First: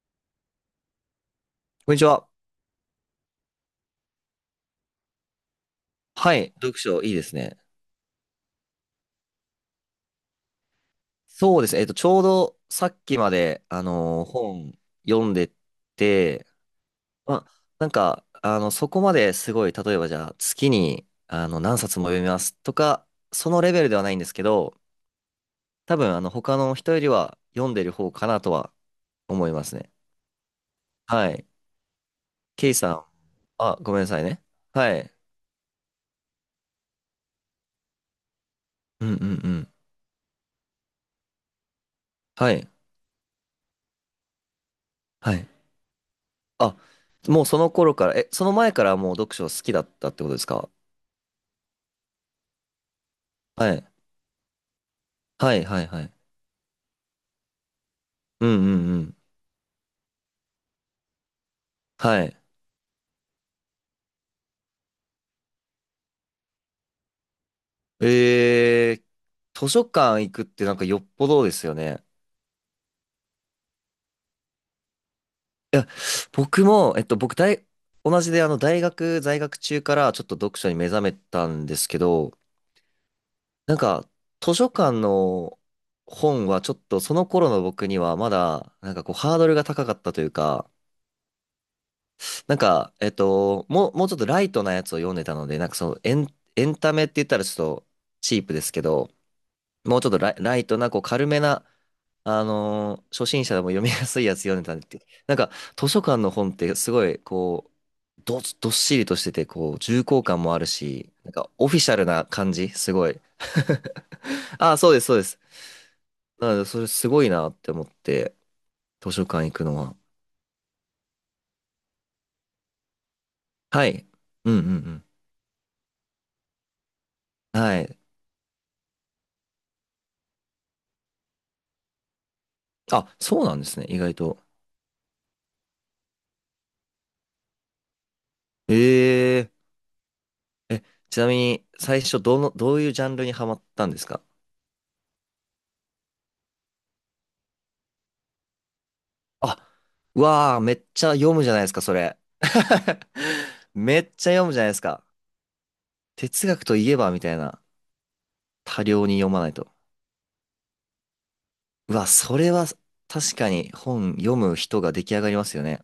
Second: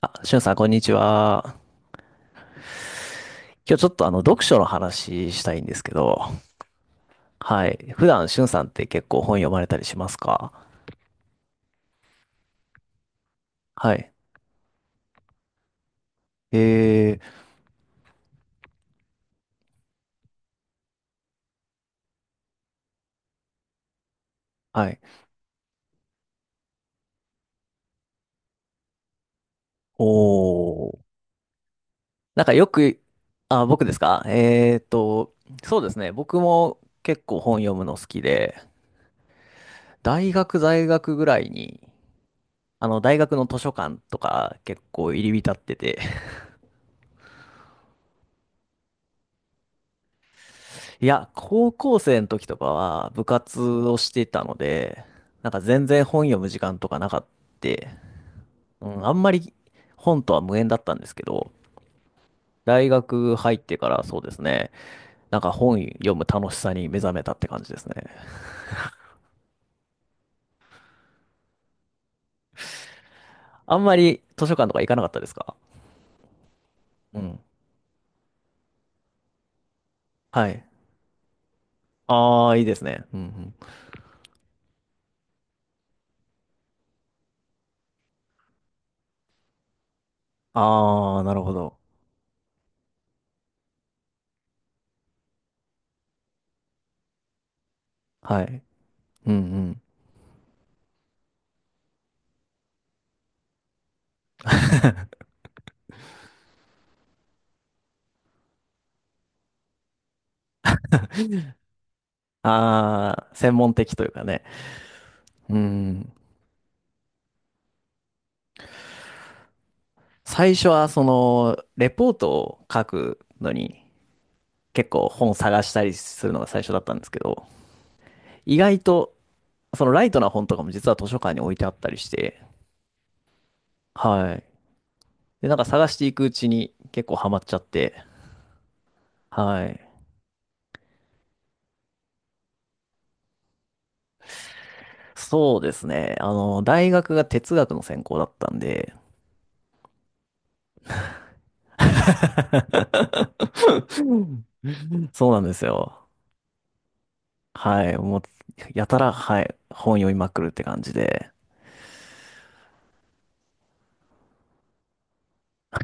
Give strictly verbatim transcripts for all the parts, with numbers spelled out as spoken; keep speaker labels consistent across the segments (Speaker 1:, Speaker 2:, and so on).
Speaker 1: あ、しゅんさん、こんにちは。
Speaker 2: こんにちは。
Speaker 1: 今日ちょっとあの、読書の話したいんですけど、
Speaker 2: はい。読書いいですね。
Speaker 1: はい。普段、しゅんさんって結構本読まれたりしますか？
Speaker 2: そうですね。えっと、ちょうどさっきまで、あ
Speaker 1: はい。
Speaker 2: のー本読んでて、
Speaker 1: えー、
Speaker 2: まあ、なんか、あの、そこまですごい、例えばじゃあ、月に、あの、何冊も読みますとか、そのレベルではないんですけど、
Speaker 1: はい。
Speaker 2: 多分、あの、他の人よりは読んでる方かなとは思いますね。
Speaker 1: おー。
Speaker 2: はい。
Speaker 1: なんかよ
Speaker 2: ケイさ
Speaker 1: く、
Speaker 2: ん。
Speaker 1: あ、
Speaker 2: あ、
Speaker 1: 僕で
Speaker 2: ごめ
Speaker 1: す
Speaker 2: んなさ
Speaker 1: か？
Speaker 2: いね。
Speaker 1: えー
Speaker 2: はい。
Speaker 1: と、そうですね。僕も結構本読むの好きで、
Speaker 2: うんうんうん。
Speaker 1: 大学在学ぐらいに、
Speaker 2: はい。
Speaker 1: あの、大学の図書館とか結構入り
Speaker 2: はい。
Speaker 1: 浸ってて、
Speaker 2: あ、もうその頃から、え、その前からもう読書好きだったってことですか？
Speaker 1: いや、高校生の時とかは部活
Speaker 2: はい
Speaker 1: をしていたので、なん
Speaker 2: は
Speaker 1: か
Speaker 2: いは
Speaker 1: 全
Speaker 2: いは
Speaker 1: 然
Speaker 2: い。
Speaker 1: 本読む時間とかなかった。
Speaker 2: うんう
Speaker 1: う
Speaker 2: んう
Speaker 1: ん、あ
Speaker 2: ん。
Speaker 1: んまり本とは無縁だったんですけど、
Speaker 2: はい。
Speaker 1: 大学入ってからそうですね、なんか本読む楽しさに目覚めたって感じですね。
Speaker 2: えー、図書館行くってなんかよっぽどですよね。
Speaker 1: あんまり図書館とか行かなかったですか？
Speaker 2: 僕も、えっと、
Speaker 1: う
Speaker 2: 僕
Speaker 1: ん。
Speaker 2: 大、同じであの大学在学中からちょっと
Speaker 1: は
Speaker 2: 読
Speaker 1: い。
Speaker 2: 書に目覚めたんですけど、
Speaker 1: ああ、いいですね。うんうん。
Speaker 2: なんか図書館の本はちょっとその頃の僕にはまだなんかこうハードルが高かったというか、
Speaker 1: ああ、なるほど。
Speaker 2: なんか、えっと、もう、もうちょっとライトなやつを読んでたので、なんかそのエン、エンタメって言ったらちょっとチ
Speaker 1: は
Speaker 2: ープで
Speaker 1: い。
Speaker 2: すけど、
Speaker 1: うんうん。
Speaker 2: もうちょっとライ、ライトなこう軽めなあのー初心者でも読みやすいやつ読んでたんでって。なんか、図書館の本ってすごい、こう、ど、どっしりとしてて、こう、重厚感もあるし、なんか、オフィシャルな感じ、すごい。
Speaker 1: ああ、専門的というかね。
Speaker 2: ああ、そうです、そうです。
Speaker 1: うん。
Speaker 2: なので、それすごいなって思って、図書館行くのは。
Speaker 1: 最初はそのレポートを書くのに
Speaker 2: はい。うんうん
Speaker 1: 結
Speaker 2: う
Speaker 1: 構本探したりするのが最初だったんですけど、
Speaker 2: ん。はい。
Speaker 1: 意外とそのライトな本とかも実は図書館に置いてあったりして、
Speaker 2: あ、そうなんですね、意外
Speaker 1: は
Speaker 2: と。
Speaker 1: い。で、なんか探していくうちに結構ハマっちゃって、
Speaker 2: え
Speaker 1: はい。
Speaker 2: ええ、ちなみに、最初、どの、どういうジャンルにハマったんですか？
Speaker 1: そうですね。あの、大学が哲学の専攻だったんで、
Speaker 2: あ、うわあ、めっちゃ読むじゃないですか、それ。めっちゃ読むじゃないですか。
Speaker 1: そうなんですよ。
Speaker 2: 哲学といえば、みたいな。
Speaker 1: はい。もう、
Speaker 2: 多
Speaker 1: やた
Speaker 2: 量
Speaker 1: ら、
Speaker 2: に読ま
Speaker 1: は
Speaker 2: ない
Speaker 1: い。
Speaker 2: と。
Speaker 1: 本読みまくるって感じで。
Speaker 2: うわ、それは確かに本読む人が出来上がりますよね。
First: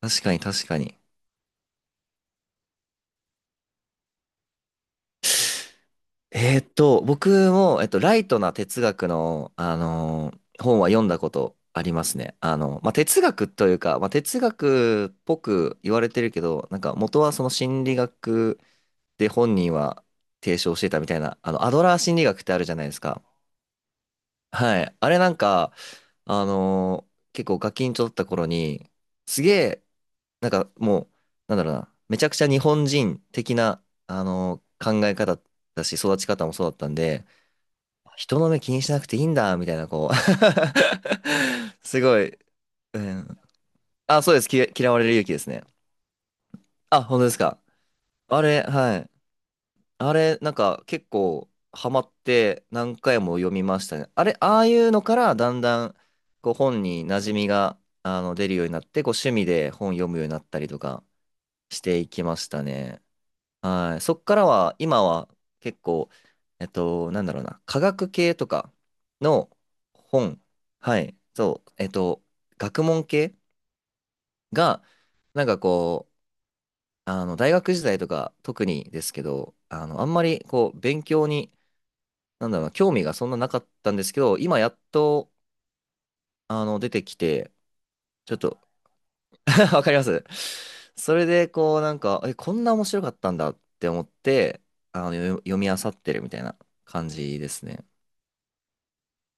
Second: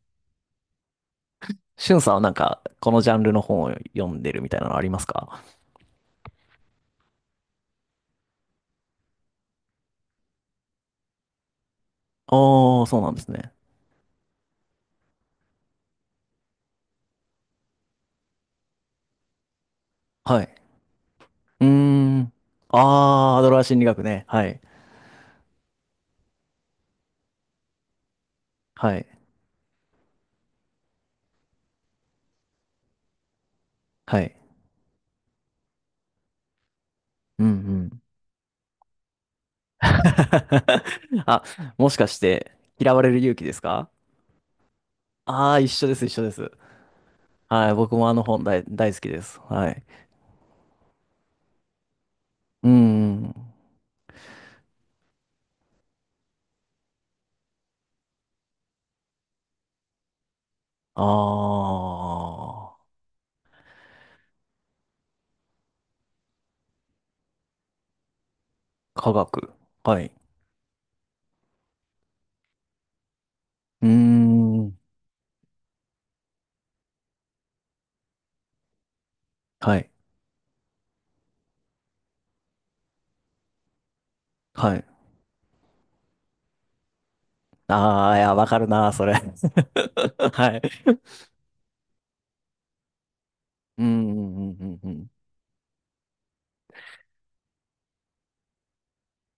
Speaker 2: 確かに確かに。
Speaker 1: しゅんさんはなんか、このジャンルの本を読んでるみたいなのありますか？
Speaker 2: えーっと、僕も、えっと、ライトな哲学の、あのー本は読んだことあります
Speaker 1: あ
Speaker 2: ね。あの、
Speaker 1: あー、
Speaker 2: まあ、
Speaker 1: そうなんで
Speaker 2: 哲
Speaker 1: す
Speaker 2: 学
Speaker 1: ね。
Speaker 2: というか、まあ、哲学っぽく言われてるけど、なんか元はその心理学で本人は
Speaker 1: はい。
Speaker 2: 提唱してたみたいな、あ
Speaker 1: う
Speaker 2: の、
Speaker 1: ー
Speaker 2: アドラー心理
Speaker 1: ん。
Speaker 2: 学ってあるじゃ
Speaker 1: あ
Speaker 2: ないですか。
Speaker 1: あ、アドラー心理学ね。はい。
Speaker 2: はい。あれなんか、あのー結構ガキンチョだった頃に、
Speaker 1: はい。
Speaker 2: すげえ、なんかもう、なんだろうな、めちゃくちゃ日本人的な、
Speaker 1: は
Speaker 2: あ
Speaker 1: い。
Speaker 2: のー考え方だし、育ち方もそうだったんで、
Speaker 1: うんうん。
Speaker 2: 人の目気にしなくていいんだ、みたいな、こう
Speaker 1: あ、もし
Speaker 2: す
Speaker 1: かし
Speaker 2: ごい、
Speaker 1: て、嫌
Speaker 2: う
Speaker 1: われる勇
Speaker 2: ん。
Speaker 1: 気ですか？
Speaker 2: あ、そうです。き嫌われる勇気です
Speaker 1: ああー、
Speaker 2: ね。
Speaker 1: 一緒です、一緒です。
Speaker 2: あ、本当ですか。
Speaker 1: はい。僕もあの本
Speaker 2: あれ、
Speaker 1: 大、大
Speaker 2: は
Speaker 1: 好き
Speaker 2: い。
Speaker 1: です。はい。
Speaker 2: あれ、なんか結構ハマって
Speaker 1: うん
Speaker 2: 何回
Speaker 1: うん。
Speaker 2: も読みましたね。あれ、ああいうのからだんだんこう本に馴染みがあの出るようになって、こう趣味で本読むようになったりと
Speaker 1: あ
Speaker 2: かしていきました
Speaker 1: あ、
Speaker 2: ね。はい。そっからは、今は結構、えっと、なんだろうな、科学系とか
Speaker 1: 科学。
Speaker 2: の
Speaker 1: はい。
Speaker 2: 本、はい、そう、えっと、学問系
Speaker 1: うーん。
Speaker 2: が、なんかこう、あの大学時代とか特にですけど、
Speaker 1: は
Speaker 2: あ
Speaker 1: い。
Speaker 2: の、あんまりこう勉強になんだろうな、興味がそんななかったんですけど、今や
Speaker 1: は
Speaker 2: っ
Speaker 1: い。
Speaker 2: と、あの、出てきて、
Speaker 1: ああ、い
Speaker 2: ち
Speaker 1: や、
Speaker 2: ょっ
Speaker 1: わか
Speaker 2: と
Speaker 1: るな、それ。
Speaker 2: わかります
Speaker 1: はい。
Speaker 2: それで、こう、なんか、え、こんな面白かったんだっ
Speaker 1: う
Speaker 2: て思っ
Speaker 1: んうんうん
Speaker 2: て、
Speaker 1: うんう
Speaker 2: あ
Speaker 1: ん。
Speaker 2: の、よ読み漁ってるみたいな感じですね。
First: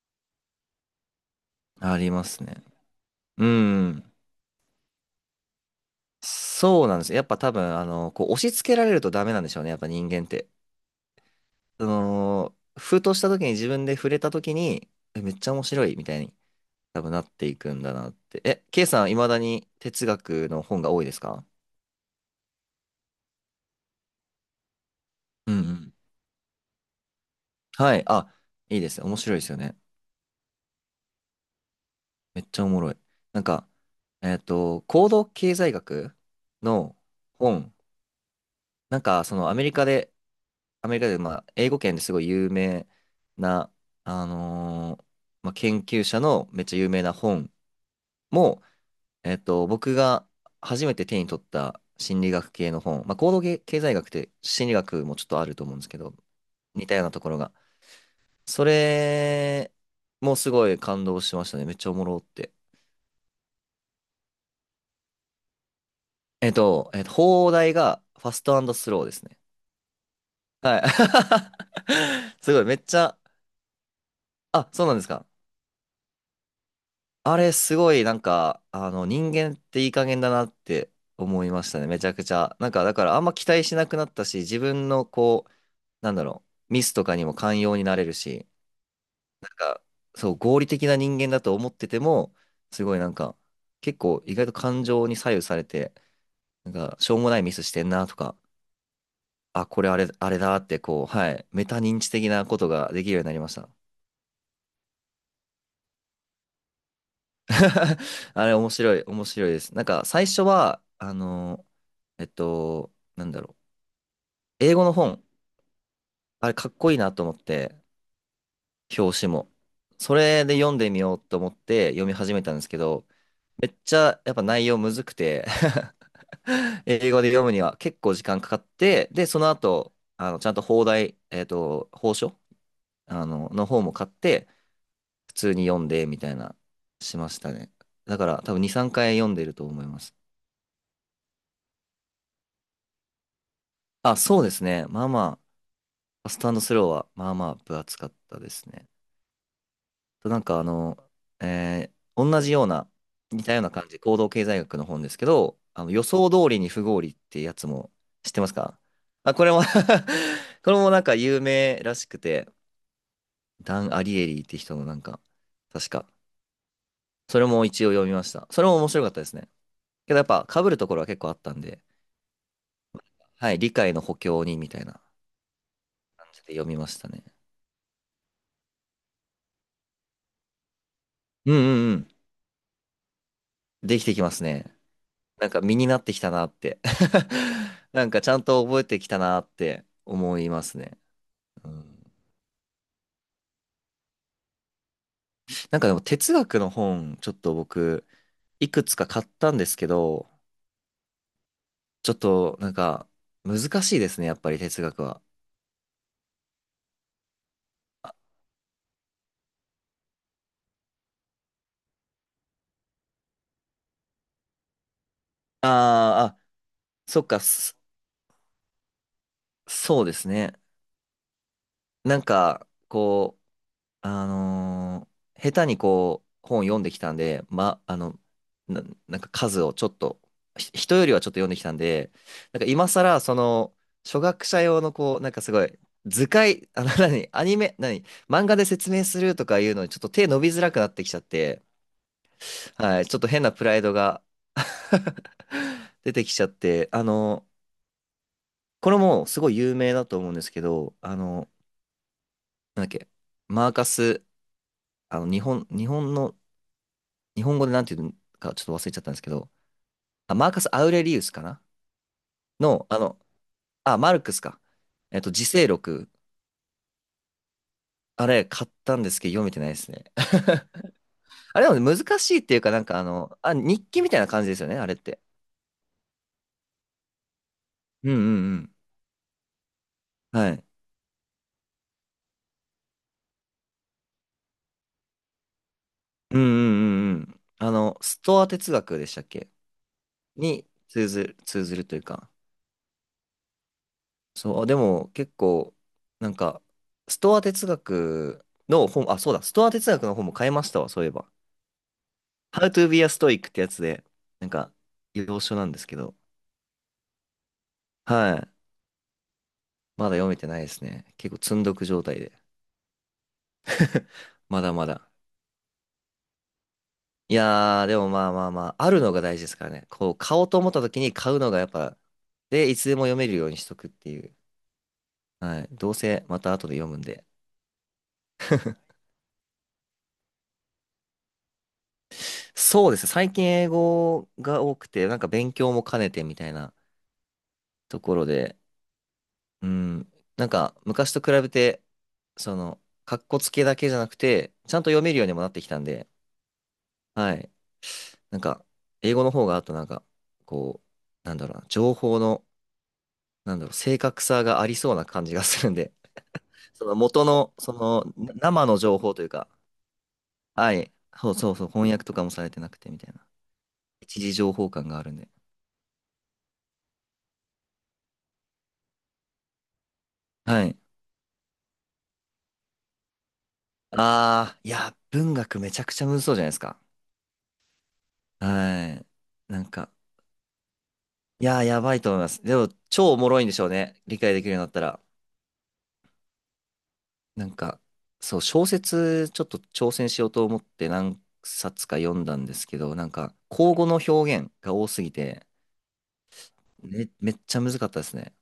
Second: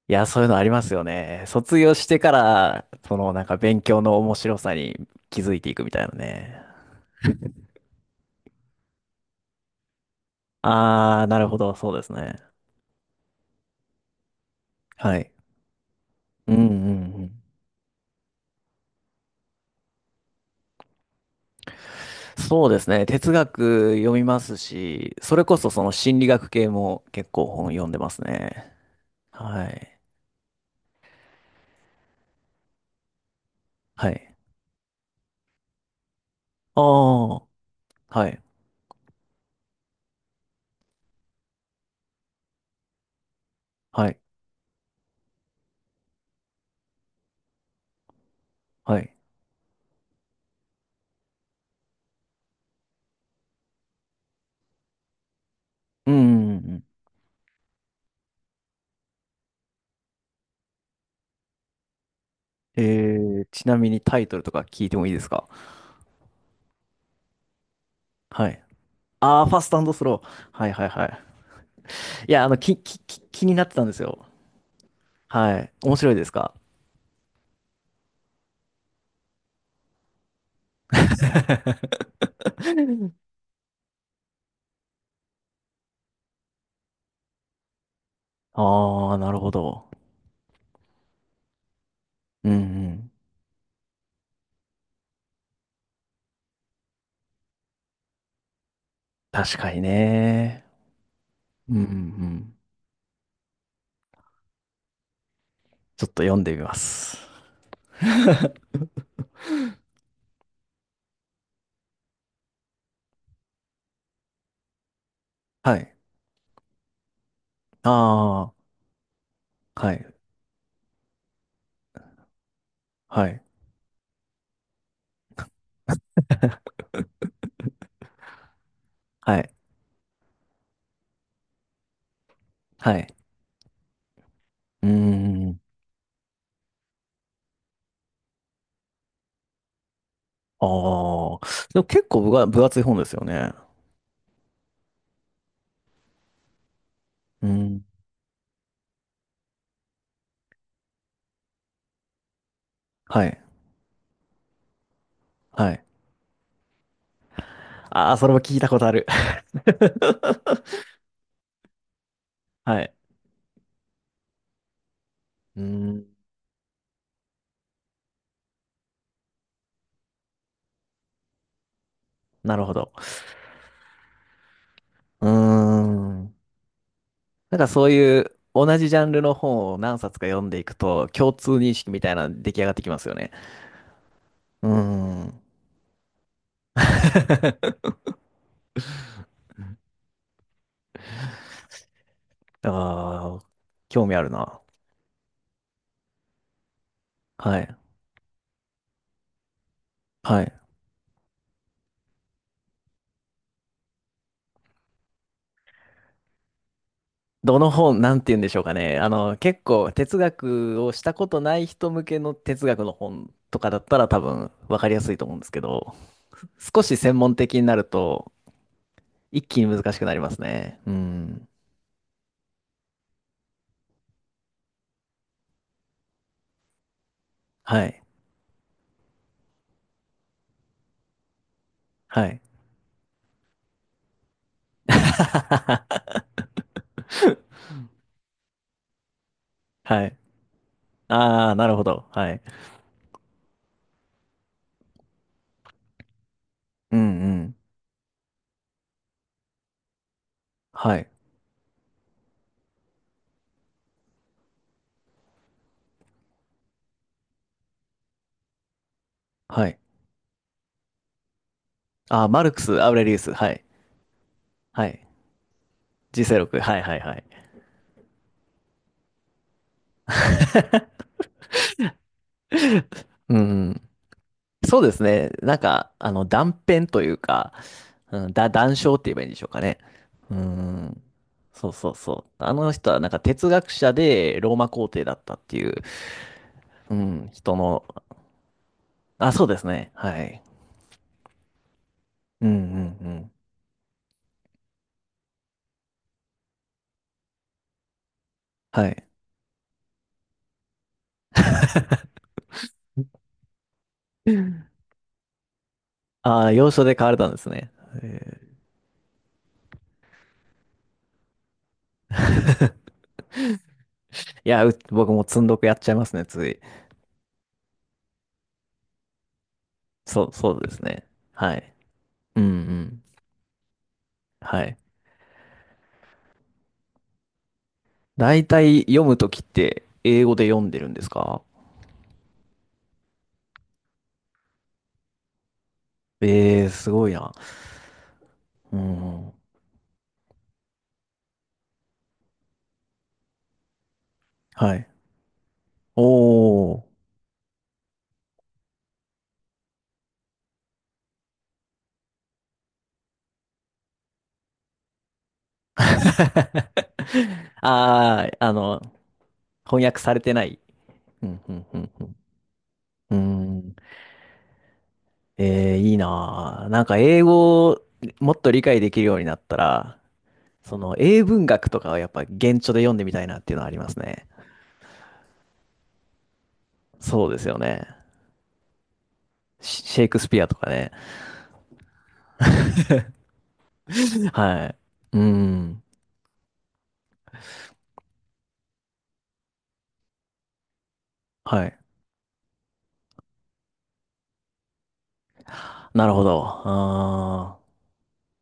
Speaker 1: いや、そういうのありますよね。卒業
Speaker 2: あ
Speaker 1: し
Speaker 2: り
Speaker 1: て
Speaker 2: ま
Speaker 1: か
Speaker 2: すね。
Speaker 1: ら、そのな
Speaker 2: う
Speaker 1: んか勉強
Speaker 2: ん。
Speaker 1: の面白さに気づいていくみたいなね。
Speaker 2: そうなんです。やっぱ多分、あの、こう、押し付けられるとダメなんでしょうね。やっぱ人間って。
Speaker 1: あー、なるほど、
Speaker 2: そ
Speaker 1: そうですね。
Speaker 2: の、ふとした時に自分で触れた時に、
Speaker 1: は
Speaker 2: え、め
Speaker 1: い。
Speaker 2: っちゃ面白いみたいに
Speaker 1: うんう
Speaker 2: 多分
Speaker 1: んう
Speaker 2: なっ
Speaker 1: ん。
Speaker 2: ていくんだなって。え、ケイさん、未だに哲学の本が多いですか？
Speaker 1: そうですね。哲学読みますし、それ
Speaker 2: う
Speaker 1: こ
Speaker 2: んう
Speaker 1: そその
Speaker 2: ん。
Speaker 1: 心理学系も結構本読ん
Speaker 2: は
Speaker 1: で
Speaker 2: い。
Speaker 1: ます
Speaker 2: あ、
Speaker 1: ね。
Speaker 2: いいですね。面白いですよ
Speaker 1: は
Speaker 2: ね。
Speaker 1: い。
Speaker 2: めっちゃおもろい。なんか、
Speaker 1: は
Speaker 2: え
Speaker 1: い。
Speaker 2: っと、行動経済学
Speaker 1: あ
Speaker 2: の
Speaker 1: ー、
Speaker 2: 本。
Speaker 1: はい。
Speaker 2: なんか、そのアメリカで、アメリカで、まあ、英語圏ですごい有名な、
Speaker 1: はい。
Speaker 2: あのーまあ、研究者のめっちゃ有名な本も、
Speaker 1: はい。
Speaker 2: えっと、僕が初めて手に取った心理学系の本。まあ、行動経済学って心理学もちょっとあると思うんですけ
Speaker 1: う
Speaker 2: ど、
Speaker 1: んうんうん。
Speaker 2: 似たようなところがそれもすごい感動しましたね。めっちゃおもろって。
Speaker 1: えー、ちなみにタイトルとか聞いてもいいですか？
Speaker 2: えっと、えっと、放題がファス
Speaker 1: はい。
Speaker 2: トスローですね。
Speaker 1: ああ、ファストスロー。はい
Speaker 2: は
Speaker 1: はいはい。いや、
Speaker 2: い。
Speaker 1: あ
Speaker 2: す
Speaker 1: の、
Speaker 2: ごい、め
Speaker 1: き、
Speaker 2: っち
Speaker 1: き、
Speaker 2: ゃ、
Speaker 1: き、気になってたんですよ。
Speaker 2: あ、そうなんですか。
Speaker 1: はい。面白いですか？
Speaker 2: あれ、すごい、なんか、あの、人間っていい加減だなって思いましたね。めちゃくちゃ。なんか、だから、あんま期待しなくなったし、自分の、こう、なんだろう、ミスとかにも寛容になれるし、
Speaker 1: ああー、なる
Speaker 2: なん
Speaker 1: ほ
Speaker 2: か、
Speaker 1: ど。
Speaker 2: そう、合理的な人間だと思ってても、
Speaker 1: うんう
Speaker 2: すごい、な
Speaker 1: ん。
Speaker 2: んか、結構、意外と感情に左右されて、なんか、しょうもないミスしてんなとか、
Speaker 1: 確
Speaker 2: あ、
Speaker 1: かに
Speaker 2: これあれ、あれだ
Speaker 1: ね。
Speaker 2: って、こう、はい、メ
Speaker 1: うん
Speaker 2: タ
Speaker 1: うんう
Speaker 2: 認知的なこ
Speaker 1: ん。
Speaker 2: とができるようになりました。
Speaker 1: ちょっと読んでみます。
Speaker 2: あれ、面白い、面白いです。なんか、最初は、あの、えっと、なんだろう。英語の本、
Speaker 1: はい。
Speaker 2: あれ、かっこいいなと思って、
Speaker 1: あ
Speaker 2: 表紙も。
Speaker 1: あ、は
Speaker 2: そ
Speaker 1: い。
Speaker 2: れで読んでみようと思って読み始めたんですけど、
Speaker 1: はい。
Speaker 2: めっちゃ、やっぱ内容むずくて 英語で読むには結構時間かかって、で、
Speaker 1: は
Speaker 2: そ
Speaker 1: い。
Speaker 2: の後、あの、ちゃんと放題、えっと、報書
Speaker 1: はい。
Speaker 2: あの、の方も買って、
Speaker 1: うー
Speaker 2: 普通
Speaker 1: ん。
Speaker 2: に読んで、みたいな、しましたね。だから多分に、さんかい読んでると思います。
Speaker 1: ああ。でも結構分が、分厚い本ですよね。
Speaker 2: あ、そうですね。まあまあ、ファストスローは、まあ
Speaker 1: う
Speaker 2: まあ、分
Speaker 1: ん。
Speaker 2: 厚かったですね。となんかあの、えー同じような、
Speaker 1: はい。
Speaker 2: 似たような感じ、行動経済学の本ですけど、
Speaker 1: はい。
Speaker 2: あの予想通りに不合理ってやつも
Speaker 1: ああ、そ
Speaker 2: 知
Speaker 1: れ
Speaker 2: っ
Speaker 1: も
Speaker 2: てます
Speaker 1: 聞いたこ
Speaker 2: か？
Speaker 1: とある。
Speaker 2: あ、これも これ もなんか有名らしくて、
Speaker 1: はい。
Speaker 2: ダン・アリエリーって人のなんか、
Speaker 1: うー
Speaker 2: 確
Speaker 1: ん。
Speaker 2: か、それも一応読みました。それも面白かったですね。けどやっぱ被るところは結構あったんで、
Speaker 1: なるほど。
Speaker 2: はい、理解の補強にみたいな
Speaker 1: うー
Speaker 2: 感
Speaker 1: ん。
Speaker 2: じで読みましたね。
Speaker 1: なんかそういう同じジャンルの本を何冊か読んでいくと共通
Speaker 2: うん
Speaker 1: 認識
Speaker 2: うんう
Speaker 1: みたい
Speaker 2: ん。
Speaker 1: なの出来上がってきますよね。
Speaker 2: できてきます
Speaker 1: うー
Speaker 2: ね。
Speaker 1: ん。
Speaker 2: なんか身になってきたなって なんかちゃんと覚えてきたなって思いますね。うん、
Speaker 1: ああ、興味あるな。
Speaker 2: なんかでも哲学の本、ちょっと
Speaker 1: はい。
Speaker 2: 僕、いくつか買ったんですけど、
Speaker 1: はい。
Speaker 2: ちょっとなんか難しいですね、やっぱり哲学は。
Speaker 1: どの本、なんて言うんでしょうかね。あの、結構哲学をしたことない人向けの哲学の本とかだったら多分分かりやすいと思うんですけど、
Speaker 2: あーあ、
Speaker 1: 少し専
Speaker 2: そっ
Speaker 1: 門
Speaker 2: か、
Speaker 1: 的に
Speaker 2: そ
Speaker 1: なると一気に難し
Speaker 2: そ
Speaker 1: く
Speaker 2: うで
Speaker 1: なり
Speaker 2: す
Speaker 1: ます
Speaker 2: ね。
Speaker 1: ね。うん。
Speaker 2: なんか、こあのー下手にこう、本読んできたんで、ま、
Speaker 1: は
Speaker 2: あ
Speaker 1: い。
Speaker 2: の、な、なんか数をちょっと、ひ人よりはちょっと読んできたんで、
Speaker 1: はい。
Speaker 2: なんか今更、その、初学者用のこう、なんかすごい、図解、あの、何、アニメ、何、漫画で説明するとかいうのにちょっ
Speaker 1: は
Speaker 2: と
Speaker 1: い。
Speaker 2: 手伸びづらくなってきちゃっ
Speaker 1: ああ、
Speaker 2: て、
Speaker 1: なるほど。はい。
Speaker 2: はい、ちょっと変なプライドが 出てきちゃって、
Speaker 1: う
Speaker 2: あ
Speaker 1: んう
Speaker 2: の、
Speaker 1: ん。
Speaker 2: これもすごい有名だと思うんですけど、
Speaker 1: はい。
Speaker 2: あの、なんだっけ、マーカス、あの、日本、日本の日本語でなんていうかちょっと忘れちゃったんですけど、
Speaker 1: はい。
Speaker 2: あ、マーカス・アウレリウスかな
Speaker 1: あ、マルクス、
Speaker 2: の、
Speaker 1: アウ
Speaker 2: あ
Speaker 1: レリウ
Speaker 2: の、
Speaker 1: ス。はい。
Speaker 2: あ、マルクスか。
Speaker 1: はい。
Speaker 2: えっと、自省録。
Speaker 1: g 録。はいはいはい。
Speaker 2: あれ、買ったんですけど、読めてないですね。あれでも難しいっていうか、なんかあの、
Speaker 1: う
Speaker 2: あ、
Speaker 1: ん。
Speaker 2: 日記みたいな感じですよね、
Speaker 1: そう
Speaker 2: あ
Speaker 1: で
Speaker 2: れっ
Speaker 1: す
Speaker 2: て。
Speaker 1: ね。なんか、あの、断片というか、
Speaker 2: うん
Speaker 1: うん、だ、
Speaker 2: うんう
Speaker 1: 断章って言えばいいんでしょうかね。う
Speaker 2: ん。はい。
Speaker 1: ん。そうそうそう。あの人はなんか哲学者でローマ皇帝だったっていう、
Speaker 2: うんう
Speaker 1: う
Speaker 2: んうんう
Speaker 1: ん、
Speaker 2: ん。
Speaker 1: 人
Speaker 2: あ
Speaker 1: の、
Speaker 2: の、ストア哲学でしたっ
Speaker 1: あ、そう
Speaker 2: け
Speaker 1: ですね。はい。
Speaker 2: に通ずる、通ずるというか。
Speaker 1: うんうんうん。
Speaker 2: そう、でも結構、なんか、ストア哲学の
Speaker 1: はい。
Speaker 2: 本、あ、そうだ、ストア哲学の本も買いましたわ、そういえば。ハウトゥビーアストイック ってやつで、なんか、要所なんですけど、
Speaker 1: ああ、要所で買われたんですね。
Speaker 2: は
Speaker 1: えー
Speaker 2: い。まだ読めてないですね。結構積んどく状態で。
Speaker 1: い
Speaker 2: ま
Speaker 1: や、
Speaker 2: だ
Speaker 1: う
Speaker 2: まだ。
Speaker 1: 僕も積んどくやっちゃいますね、つい。
Speaker 2: いやー、でもまあまあまあ、あるのが大事ですからね。こう、
Speaker 1: そう、
Speaker 2: 買おう
Speaker 1: そ
Speaker 2: と
Speaker 1: う
Speaker 2: 思
Speaker 1: で
Speaker 2: った
Speaker 1: す
Speaker 2: 時
Speaker 1: ね。
Speaker 2: に買うの
Speaker 1: は
Speaker 2: がやっ
Speaker 1: い。
Speaker 2: ぱ、
Speaker 1: うんう
Speaker 2: で、いつでも
Speaker 1: ん。
Speaker 2: 読めるようにしとくっていう。
Speaker 1: はい。
Speaker 2: はい。どうせまた後で読むんで。
Speaker 1: 大体読むときって英語で読んでるんですか？
Speaker 2: そうですね。最近英語が多くて、なんか勉強も兼ねてみたい
Speaker 1: ええー、
Speaker 2: な
Speaker 1: すごいな。
Speaker 2: ところで、
Speaker 1: うん。
Speaker 2: うん。なんか、昔と比べて、その、かっこつけだけじゃなくて、
Speaker 1: は
Speaker 2: ちゃん
Speaker 1: い。
Speaker 2: と読めるようにもなってきたんで、
Speaker 1: おー。
Speaker 2: はい。なんか、英語の方が、あとなんか、こう、なんだろうな、情報の、なんだろう、正確さがありそうな感じがするんで、その元 の、その、
Speaker 1: あ
Speaker 2: な
Speaker 1: ー、あ
Speaker 2: 生の
Speaker 1: の、
Speaker 2: 情報というか、
Speaker 1: 翻訳されてない。
Speaker 2: はい。
Speaker 1: う
Speaker 2: そう
Speaker 1: ん、
Speaker 2: そ
Speaker 1: う
Speaker 2: うそ
Speaker 1: ん、
Speaker 2: う、
Speaker 1: う
Speaker 2: 翻
Speaker 1: ん、う
Speaker 2: 訳と
Speaker 1: ん。
Speaker 2: かもされてなくてみた
Speaker 1: う
Speaker 2: い
Speaker 1: ー
Speaker 2: な。
Speaker 1: ん。
Speaker 2: 一時情報感があるんで。
Speaker 1: えー、いいなー。なんか英語をもっと理解できるようになったら、
Speaker 2: はい。
Speaker 1: その英文学とかはやっぱ原著で読んでみたいなっていうのはありますね。
Speaker 2: ああ、いや、文学めちゃくちゃむずそうじゃないですか。
Speaker 1: そうですよね。
Speaker 2: はい。なん
Speaker 1: シ
Speaker 2: か、
Speaker 1: シェイクスピアとかね。
Speaker 2: いやー、やばいと思います。でも、超おもろいんでしょうね。理 解できるように
Speaker 1: は
Speaker 2: なっ
Speaker 1: い。
Speaker 2: たら。
Speaker 1: うん。
Speaker 2: なんか、そう、小説、ちょっと挑戦しようと思って何
Speaker 1: はい。
Speaker 2: 冊か読んだんですけど、なんか、口語の表現が多すぎて、
Speaker 1: なるほど。
Speaker 2: めめっ
Speaker 1: あ
Speaker 2: ちゃ
Speaker 1: ー
Speaker 2: 難かったですね。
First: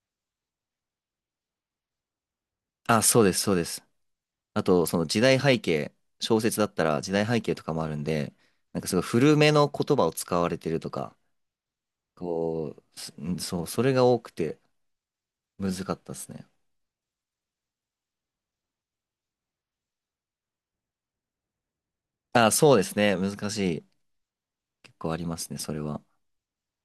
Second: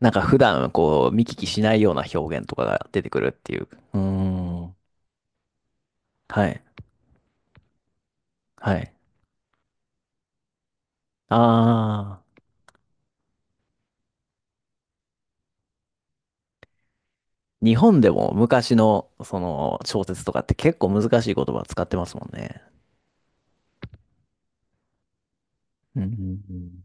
Speaker 1: なんか普段こう見聞きしないような表現とかが出
Speaker 2: あ、
Speaker 1: てく
Speaker 2: そう
Speaker 1: るっ
Speaker 2: です、
Speaker 1: て
Speaker 2: そう
Speaker 1: い
Speaker 2: で
Speaker 1: う。
Speaker 2: す。
Speaker 1: うー
Speaker 2: あ
Speaker 1: ん。
Speaker 2: と、その時代背景、小
Speaker 1: は
Speaker 2: 説
Speaker 1: い。
Speaker 2: だったら時代背景とかもあるんで、
Speaker 1: は
Speaker 2: なんか
Speaker 1: い。
Speaker 2: すごい古めの言葉を使われてるとか、
Speaker 1: ああ。
Speaker 2: こう、すんそう、それが多くて難かったですね。
Speaker 1: 日本でも昔のその小説とかって結構難しい言葉使ってますもん
Speaker 2: あ、
Speaker 1: ね。
Speaker 2: そうですね。難しい。結構ありますね、それ
Speaker 1: う
Speaker 2: は。
Speaker 1: んうんうん